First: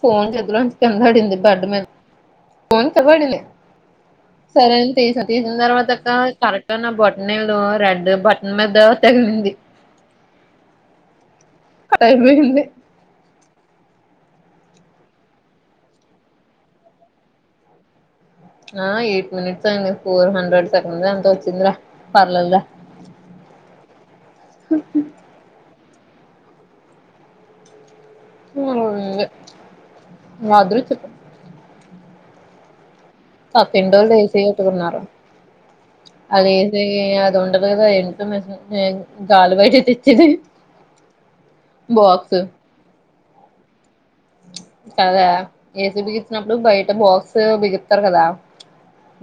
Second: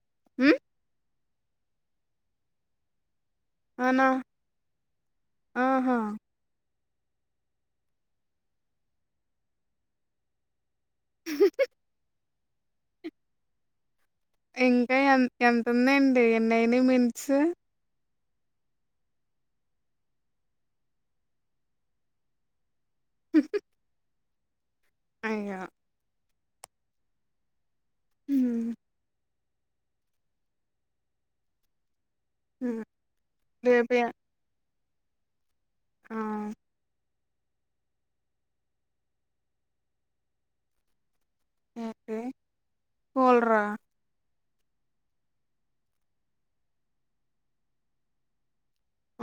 Phone హ్మ్. జేబులోంచి కింద పడింది [inaudible] ఫోన్ కిందబడింది. అవునా? సరేంతీ సతీన్ ఆహా! తర్వాత కాల్ కరెక్ట్ అన్నా బాట్ నెలు రెడ్ బటన్ మీద తగిలింది. ఇరవై ఉంది. ఇంకా ఎం ఎంతుందేంటి ఎన్ అయినయ్ మినిట్స్ ఆ ఎయిట్ మినిట్సే అయింది ఫోర్ హండ్రెడ్ సెకండ్ ఎంత ఒచ్చిందిరా పర్లేదులె హుహ్ హ అయ్యో! హ్మ్. [unintelligible] మా అదృష్టం అ పక్కింటోల్ లేస్ ఏయించుకున్నారు. ఆ! అదేసీ అది ఉండదు గదా ఎంటనే గాల్ బయట తెచ్చింది. బాక్స్ ఓల్రా కదా ఏసీ బిగిచినప్పుడు బయట బాక్స్ బిగిస్తార్ కదా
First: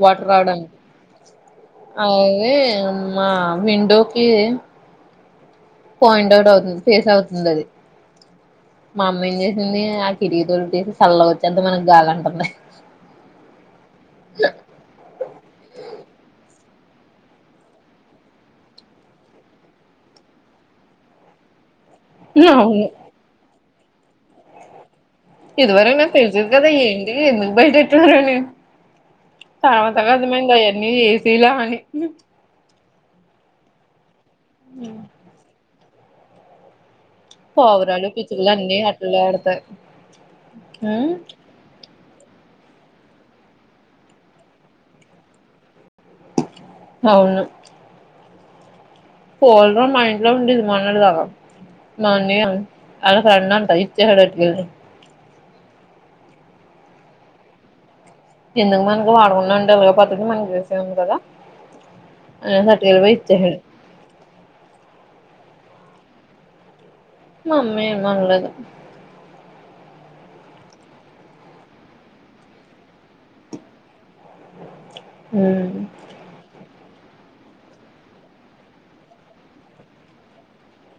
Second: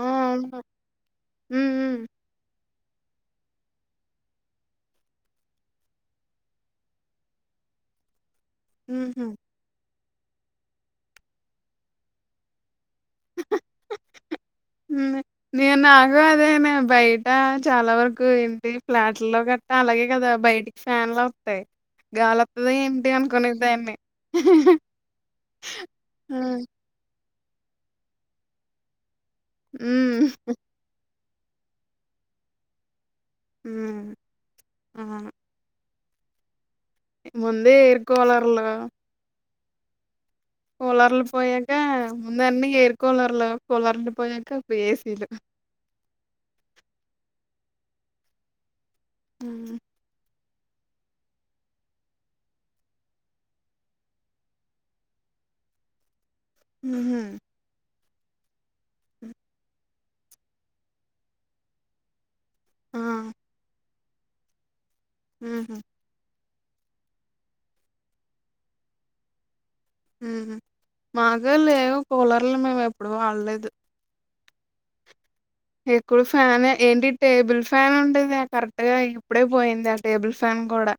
ఆ! వాటర్ అవును. రావడాన్ హ్మ్. హ్మ్. మా విండోకి పాయింట్ అవుట్ అవుతుంది ఫేస్ అవుతుందది మా హుహు. అమ్మేం చేసింది. కిటికి తలుపు సల్లగోచ్చేద్ది మనక్ గాలంటుంది. నే నాకు అదేనే బైట చాలా వరకు ఇంటి ఫ్లాట్లో గడ్తే అలాగే గదా బయటికి ఫ్యాన్లోత్తాయ్ గాలోత్తది అవును ఏంటి అనుకునే దాన్ని ఇదివరక్ నాక్ తెల్సది కదా ఏంటి ఎందుకు బైట పెట్టారని తర్వాతక్ హ్మ్. అర్థమైంది అవన్నీ ఏసీలా అని హ్ ఆ ఎయిర్ పావురాలు, పిచ్చుకులు కూలర్లు అన్నీ అక్కడే ఆడతార్ కూలర్లు పోయాక ముందన్నీ ఏర్ కులర్లు కూలర్లు పోయాక ఏసీలు అవ్ను ఉమ్. కూలరు మా ఇంట్లో ఉండే మోన్నట్ దాకా మా అన్నయ్య ఆళ్ల ఫ్రెండ్ అంట ఇచ్చేసాడ్ పట్కెళ్ళి మ్ హ్ ఎందుకు మనకు వాడుకున్నాంటేలె పద్ధతి మనకి తెల్లుంది కదా [unintelligible] ఆ పోయి ఇచ్చేశాడు మ్ మమ్మీ మాంగ్దా ఉమ్మ్ మా కూడా లేవు కూలర్లు మేము ఎప్పుడు వాడలేదు ఉమ్ ఎక్కువ ఫ్యాన్ ఎ ఏంటి టేబుల్ ఫ్యాన్ ఉంటది ఆ కరెక్ట్ గా ఇప్పుడే పోయింది ఆ టేబుల్ ఫ్యాన్ కూడా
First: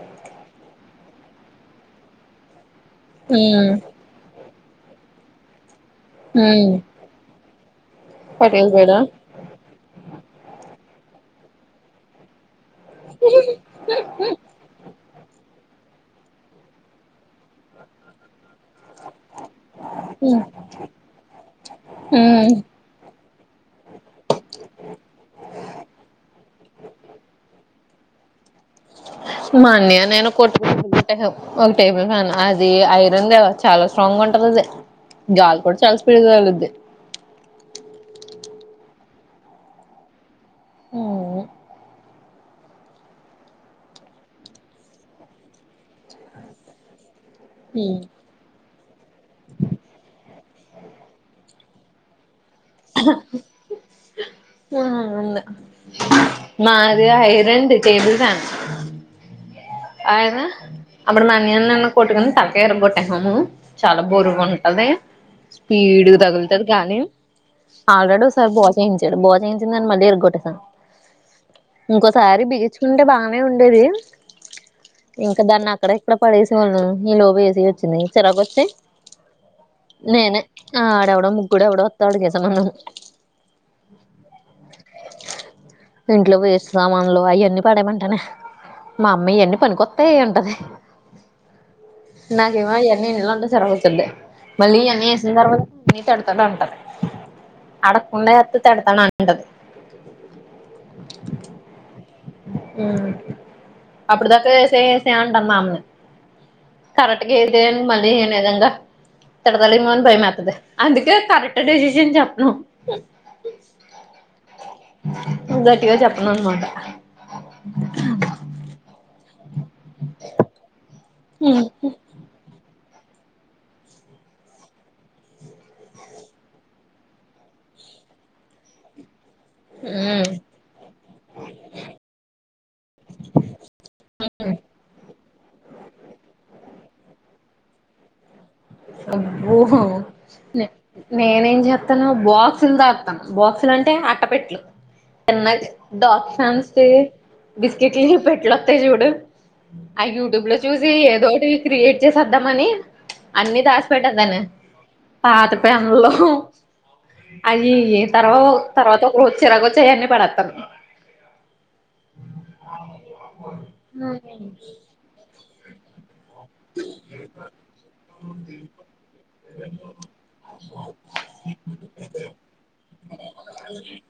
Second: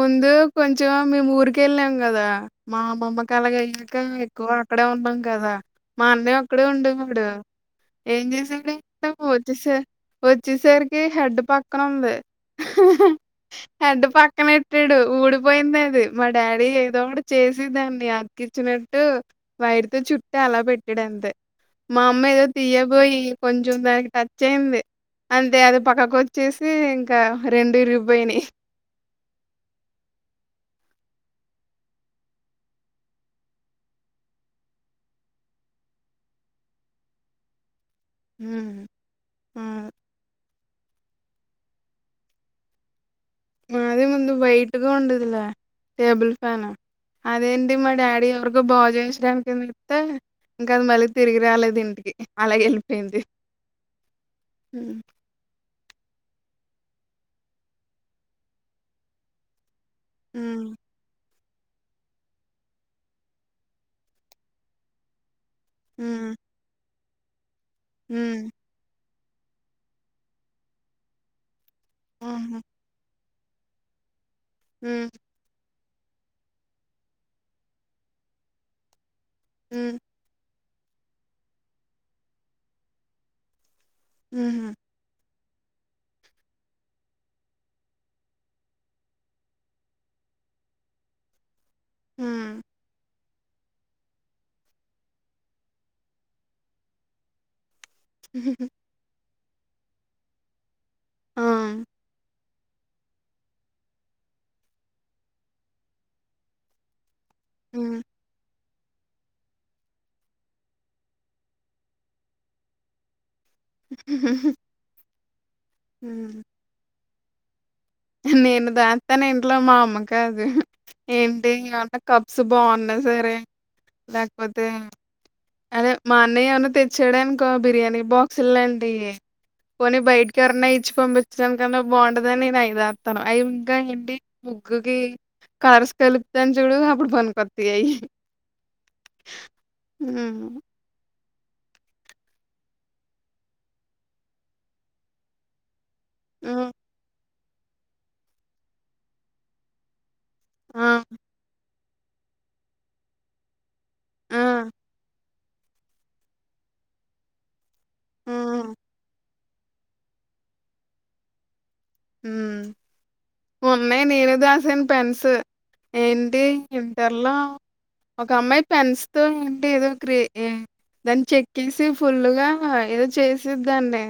ముందు కొంచెం మేము ఊరికి వెళ్ళాం కదా మా అమ్మమ్మకి అలాగ ఉమ్ అయ్యాక ఎక్కువ అక్కడే ఉన్నాం కదా మా అన్న ఒక్కడే ఉమ్ ఉండేవాడు ఏం పటేల్ చేసాడు బేడా వచ్చేస వచ్చేస్ సరికి హెడ్ పక్కను ఉంది హెడ్ పక్కన పెట్టాడు ఊడిపోయింది అది మా డాడీ ఏదో ఒకటి చేసే దాన్ని కిచ్చినట్టు వైర్తో చుట్టి ఉమ్ అలా పెట్టాడు అంతే మా అమ్మ ఏదో ఉమ్ తీయబోయి కొంచెం దానికి టచ్ అయింది అంతే అది పక్కకు వచ్చేసి ఇంకా రెండు ఇరిగి పోయినాయి మా అన్నయ్య నేను కొట్టుకొని ఒక టేబుల్ ఫన్ అది ఐరన్ కదా చాలా స్ట్రాంగ్ గా ఉంటుం ద్ గాలి కూడా చాలా స్పీడ్ గా తగులుద్ది ఉమ్మ్ ఉ ఉమ్మ్ మది ముందు వైట్గా ఉండదిల టేబుల్ ఫాన్ అదేంటి మా ఉమ్ డాడీ ఎవరికో బాచేయించడానికి ఇస్తే ఇంకా అది మళ్ళీ తిరిగి రాలే ద్ ఇంటికి హ అలాగెళ్ళిపోయింది. హ్మ్. అవును మది ఐరన్ ది టేబుల్ ఫ్యాన్ అయినా హ్మ్. [unintelligible] నేను అన్నయ్య కొట్టుకొని తలకాయ కొట్టేసాము చాలా బోరుగా ఉంటది ఫీడ్ హ్మ్. తగులుతది గానీ ఆల్రెడీ ఒకసారి హ్మ్. బాగా చేయించ భచేయించనని మళ్ళీ ఇరగొట్టేసా ఇంకోసారి హ్మ్. బిగించుకుంటే బా నే ఉండేది హ్మ్. ఇంకా దాన్ని అక్కడ ఇక్కడ పడేసే వాళ్ళు ఈలోపు ఏసి వచ్చింది చిరాకు వచ్చి హ్మ్. నేనే ఆ ఆడెవడో ముగ్గుడ ఎవడో ఒత్తాడుగా ఏ సంబంధం ఉహ్ ఇంట్లో వేస్ట్ సామానులు ఆయనీ పడేమంటానే మా అమ్మీ ఎన్ని పని కొత్తయి అంటది నాకు హ్మ్. ఏమో అయ్యన్నీ ఉంట జరుగుతుండే మళ్ళీ అన్నీ వేసిన తర్వాత అన్న తడతాడు అంటారు అడక్కుండా ఏస్తే తిడతాను అంటాడు ఆ ఉ అప్పటిదాకా ఏసయ్య యేసయ్య అంటది మా అమ్మ కరెక్ అగే ఇదేం హ్మ్. మనీ ఏనేదంగా తిడతావేమో అని భయమేస్తది అందుకనే కరెక్ట్ డెసిషన్ చెప్పాను గట్టిగా చెప్పను హ్మ్. అన్నమాట నేను దాస్తాను ఇంట్లో మా అమ్మ కాదు ఏంటి అంత కప్స్ బాగున్నా సరే లేకపోతే అదే మా అన్నయ్య ఏమన్నా తెచ్చాడానుకో బిర్యానీ బాక్సులాంటి ఇ పోని బయటకి ఎవరన ఇచ్చి పంపించినుకన్నా బాగుంటదని నేను ఐదతాను అ ఇంకా ఏంటి ముగ్గుకి కారస్ కలిపుతన్ చూడు అపుడు పనికొస్తాయి అయి అబ్బో లె నేనేం చెత్తాను బాక్సులు దాతాను బాక్సులు అంటే అట్ట పెట్లు చిన్న డార్క్ హ్మ్. ఫాంటసీ బిస్కట్లు భెట్ల వస్తాయి చూడు ఐ యూట్యూబులో ఆ! చూసి ఏదోటి క్రియేట్ చేసద్దాం అని అన్ని దాసి పెట్టే ఆ! దాన్ని పాత పెన్నులు అవి ఏ తెరవవు హ్మ్. తర్వాత ఒక రోజు చిరగా వచ్చయన్ని పడేస్తాను మ్ ఉన్నాయి నీరదాన్సు పెన్సు ఏ అది ఇంటర్ లో ఒక అమ్మాయి పెన్స్ తో ఏంటి ఏదో క్రెట్ ఏ దాన్ని చెక్కేసి ఫుల్లుగా ఏదో చేసేదాన్ని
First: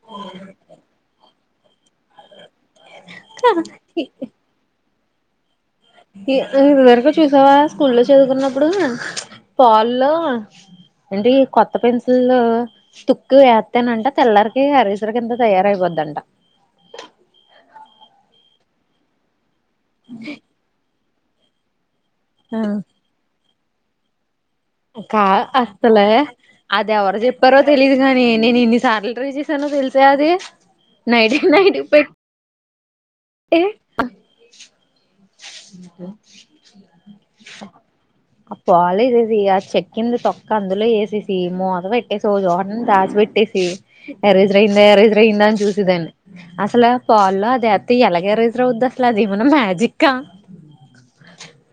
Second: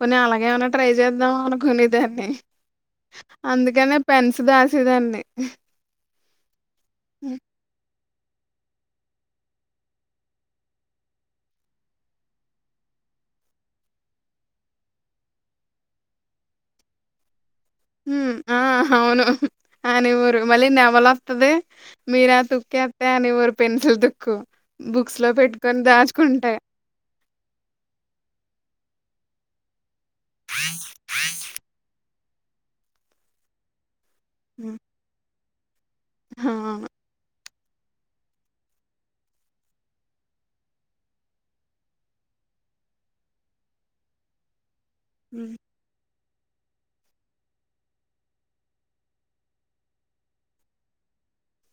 పోనీ అలాగే ఏమైనా ట్రై చేద్దాం కొనేదాన్ని అందుకనే పెన్స్ దాసేదాన్ని ఈ ఈ ఇదివరకు హ్మ్. చూసావా స్కూల్లో చదువుకున్నప్పుడు కాల్ లో అంటే ఈ కొత్త పెన్సు తుక్కు వేస్తానంటే తెల్లరికి అరీసరికి ఎంత తయారయిపోద్ దంట మ్ హ ఆ అవును ఆ అనేవారు మళ్లీ నెమలి వస్తది మీరు తుక్కెట్ట అనేవారు పెన్సిల్ తుక్కు కా బుక్స్‌లో పెట్టుకొని అసలే దాచుకుంటే. అది ఎవరు చెప్పారో తెలీదు కాని నేను ఇన్ని సార్లు రాసేసాను తెలిసా అది నైట్ కి నైట్ పెట్ ఏ ఉ అ ఆ తొలిసేసి ఆ చెక్కింది తొక్క అందులో ఎసేసి మూత పెట్టేసి ఒక చోటన దాచ్ పెట్టేసి ఎరేజర్ అయిందా ఎరేజర్ అయిందా హ్మ్. అని చూసేదాన్ని అసలు పాల్లో అది ఎలాగే రైస్ అవుద్ది అసలు అది ఏమైనా మ్యాజికా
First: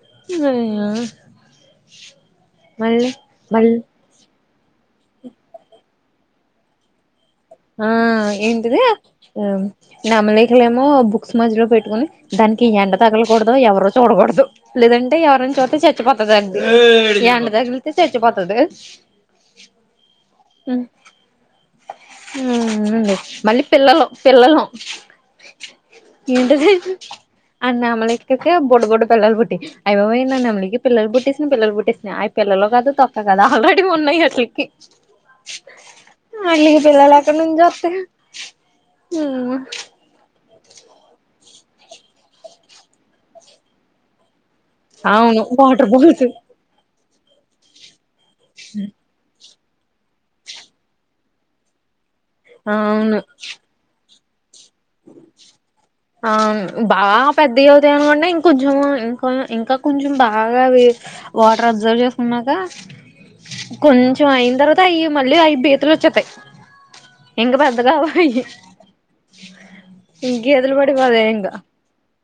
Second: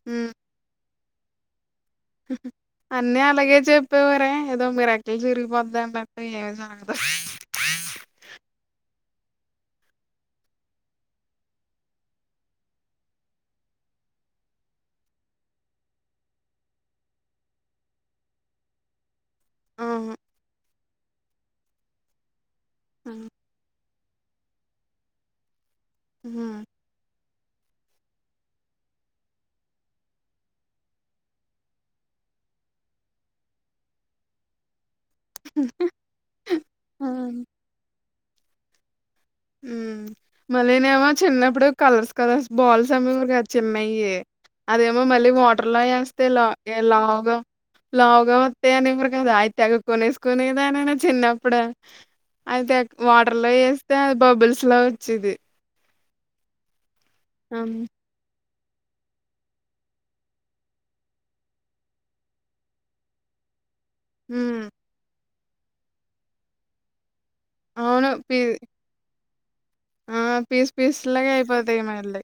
హ్మ్. అయ్యో అన్నీ అలాగే మళ్ళీ చెప్పేవారే ఏదో మిరాకిల్ జరిగిపోది అంట్ ఏం జరగదు ఆ ఏంటిది ఆ నెమలికలేమో బుక్స్ మధ్యలో పెట్టుకుని దానికి ఎండ తగలకూడదు ఎవరు చూడకూ డద్దు లేదంటే ఎవరైనా చూస్తే చచ్చిపోతది ఎండ తగిలితే చచ్చిపోతది అవును. మ్ ఆ! మళ్ళీ పిల్లలు పిల్లలు ఆ ఏంటది ఆ నెమలికలకి బుడ్డ బుడ్డ పిల్లలు పుట్టి అయ్ బాబోయ్ నా నెమలికి పిల్లలు పుట్టటిసిన పిలలు పుట్టేసిన పిల్లలు కాదు తొక్క కాదు ఆల్రెడీ ఉన్నాయి వాటిలికి మళ్ళీ పిల్లలు అక్కడ నుంచి వస్తయ్ మ్ మళ్ళీనేమో చిన్నప్పుడు కలర్స్ కలర్స్ బాల్స్ అమ్మేవారు చిన్నయి అదేమో మళ్ళీ అవును వాటర్ లో వేస్తే బాల్స్ లా లావుగా లావు లో వత్తాయని అనేవరు కదా అయి తగు కొనేసుకునేదా అనినా చిన్నప్పుడు అది అక్ అవును వాటర్ లో వేస్తే అవి బబ్బుల్స్ లో వచ్చేది ఆ బాగా అం పెద్దవుతాయి అనుకోంట ఇం కొజ్జం ఇంకా ఇంకా కొంచెం బాగా అవి వాటర్ అబ్జర్వ్ చేస్తున్నాక కొంచెం అయిన హ్మ్. తర్వాత అవి మళ్ళీ అవి బీతులు వచ్చేతాయి ఇంగ పెద్దగా అవును. అవ్వవై పీ ఆ పీస్ పీస్ లాగ ఇంకా అయిపోతాయి మళ్ళీ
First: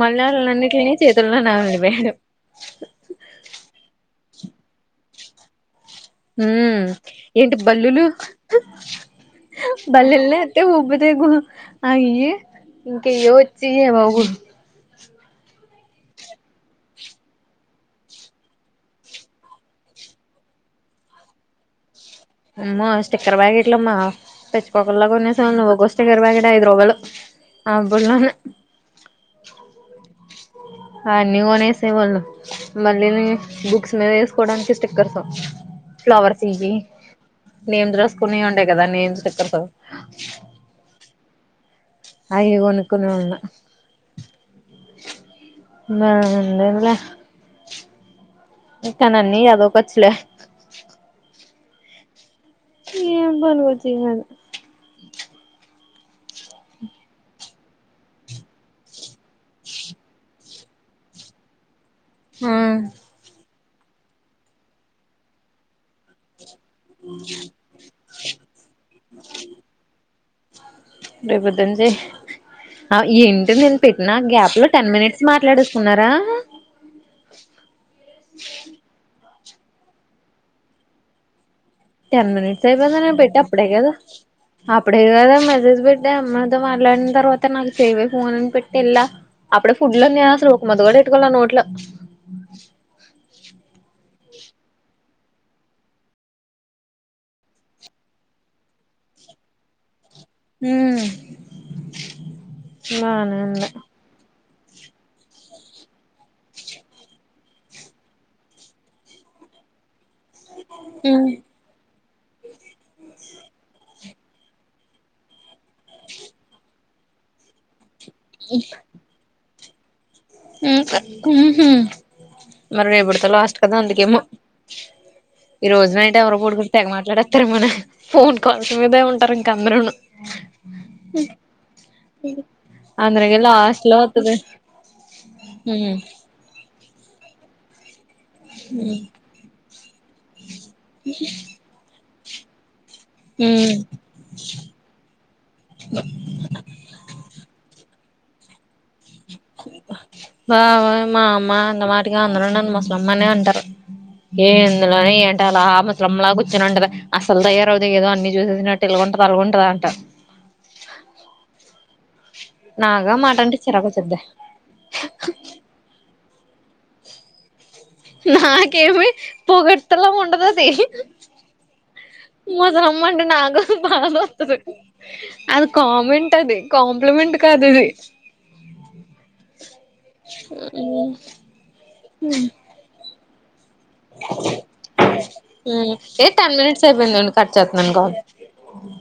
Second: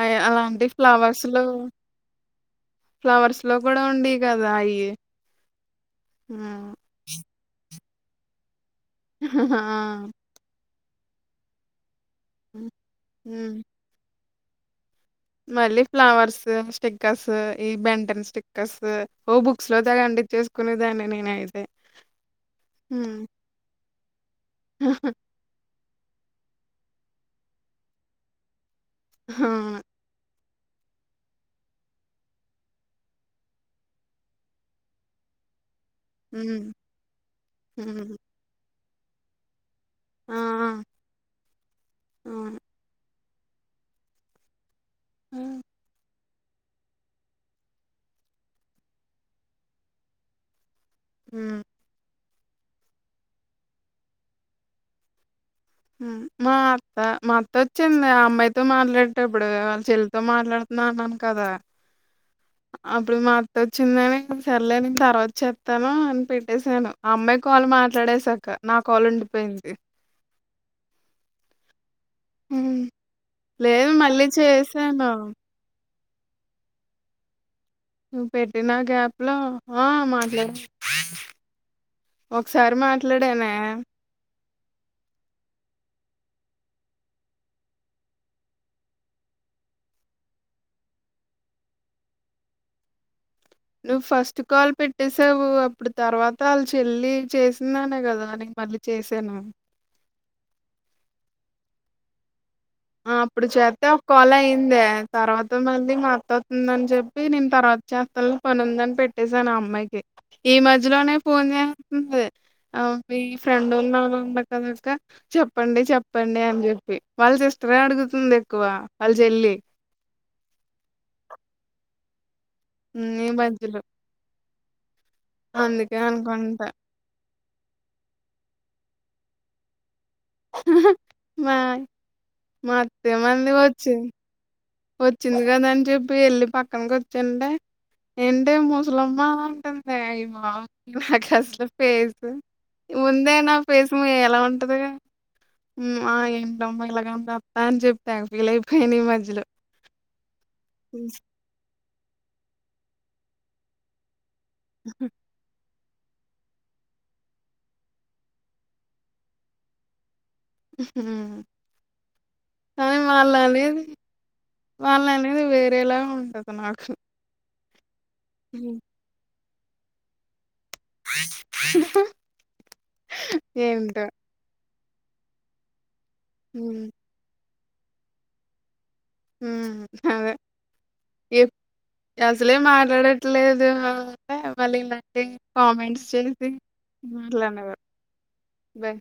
అ మళ్ళీ అలాంటి అన్నిటిని ఫ్లవర్స్ చేతుల్లో లో నాగలి వేయడం ఫ్లవర్స్ లో కూడా ఉండి కదా అయ్యి మ్ ఏంటి బల్లులు ఆ ఏ ఉబ్బతే గు అయి హ్మ్. ఇంకయ హ్మ్. వచ్చి ఏవో మళ్ళీ ఫ్లవర్స్ స్టిక్కర్స్ ఈ బెంటన్ స్టిక్కర్స్ ఓ బుక్స్ లో తగండి. చేసుకునేదాన్ని నేను అయితే అమ్మో స్టిక్కర్ అమ్మ పెట్టుకోగల కొనేశాం నువ్ గో స్టిక్కర్ బ్యాలెట్ ఐదురూవలు ఆబుళన్న అవును. అన్ని కొన్సేవాళ్ళం మళ్ళీ ని బుక్స్ మీద ఏస్కోడానికి స్టిక్కర్స్ ఫ్లవర్స్ హ్మ్. ఇవి నేమ్ హ్మ్. డ్రస్కునే ఉండే కదా నేమ్ స్టికర్స్ ఆ ఆ అయ్యే అవును. కొనుకున్న ఓన హ్మ్. మే ఉండన్లే ఇత్తానని అదోకాచ్లే ఉ ఏం బన్గుతినాలి మా అత్త మా అత్త ఒచ్చింది. ఆ అమ్మాయితో మాట్లాటప్పుడు వాళ్ళ చెల్ల్ తో మాట్లాడ్ నానన్ కదా ఉమ్ అప్పుడు మా అత్త వచ్చిందని సర్లే నేను తర్వాత చెతాను అని పెట్ పెట్టేసాను ఆ అమ్మాయి కాల్ మాట్లాడేసకా నా కాల్ ఉండిపోయింది. రేపొద్దునుంచి హ్మ్. ఆ ఏంటి నీను లేదు పెట్టిన మళ్ళీ గ్యాప్ లో టెన్ మినిట్స్ చేశాను. మాట్లాడెసున్నార్. డ నువ్వు పెట్టినా గ్యాప్ లో ఆ మాట్లాడ్ టెన్ మినిట్స్ అయిపోయింద నేన్ పెట్టి అప్పుడే కదా అప్పుడే కదా మెసేజ్ పెట్టి అదే అమ్మతో మాట్లాడిన తర్వాత నాకు చెయ్యవే ఫోన్ని అని పెట్టి ఎల్లా అప్పుడే ఫుడ్లున్నయ్య అసల్ ఒక ముద్ద కూడా ఎట్టుకోలే నోట్లో నువ్వు ఫస్ట్ కాల్ పెట్టేసావు. అప్పుడు తర్వాత ఆళ్ల చెల్లి చేసిందనే కదా నిక్ మళ్ళీ చే చేశాను ఉమ్ ఆ అప్పుడు చేద్దాం కాల్ అయి యిందే తర్వాత మళ్ళీ మత్త ఒత్తుందని చెప్పి నేను తర్వాత చేతనలే పనుందని పెట్టేసాను. ఈ మధ్యలోనే ఫోన్ చేస్తుంది ఆ మీ ఫ్రెండ్ ఉన్నా ఉండ కదక్క చెప్పండి చెప్పండి అని చెప్పి వాళ్ళు జెస్ వే అడుగుతుంది ఎక్కువ వాళ్ల చెల్లి ఉహు మరి ఉమ్, రేపటితో ఈ లాస్ట్ కదా మధ్యలో అందుకేమో ఈ రోజ్ అందుకే నైట్ ఎవరో అనుకుంటా పడ్కొని తెగ మాట్లాడెత్తరు ఏమో నే ఫోన్ కాల్స్ మీదే ఉంటారు ఇంకా అందరూను మా అందరకి లాస్ట్ లో ఒత్త ఓచ్చింది కదా అని చెప్పి ఎల్లి పక్కన కుచుం ఏంటే ముసలమ్మా అంటుందె ఈ మా అట్ల అసలు పేస్ ముందే నా పేస్ మి ఎలా ఉంటది ఆ ఏంటమ్మా ఇలాగంట అని చెప్పా తెగ ఫీల్ అయిపోయింద్ ఈ మధ్యలో బావ మామ అన్న మాటికీ అందరూ నన్ను మసలమ్మనే అంటారు. ఏ ఇందులో ఏంట అలా మ ముస్లమ్మలాగా కూచొని ఉంటది. అసల్ తయ్యరఅవుదు ఏదో అన్ని చూసేసినట్టు ఇలాగుంటది. అలాగుంటది అంటార్ ఉ కానీ నాగా వాళ్ల మాట అంటే అనేది చిరాకు వచ్చుద్ది వాళ్ అనేది వేరేలాగ ఉంటది. అ నాకేమి పొగడ్తల ఉండదు ముసలమ్మంటే నాకు కూడా ఏంటో బాధ ఒత్తది అది కామెంట్ అది. హ్మ్ కాంప్లిమెంట్ కాదు అది. ఉ అదే ఎ అసలే మాట్లాడట్లేదు. మన ఉంటే మళ్లి ఇలాంటి కామెంట్స్ ఏ చేసి టెన్ మినిట్స్ అయిపోయిందండి కట్ మాట్లనేవారు. చేస్తున్నాను కాల్ వె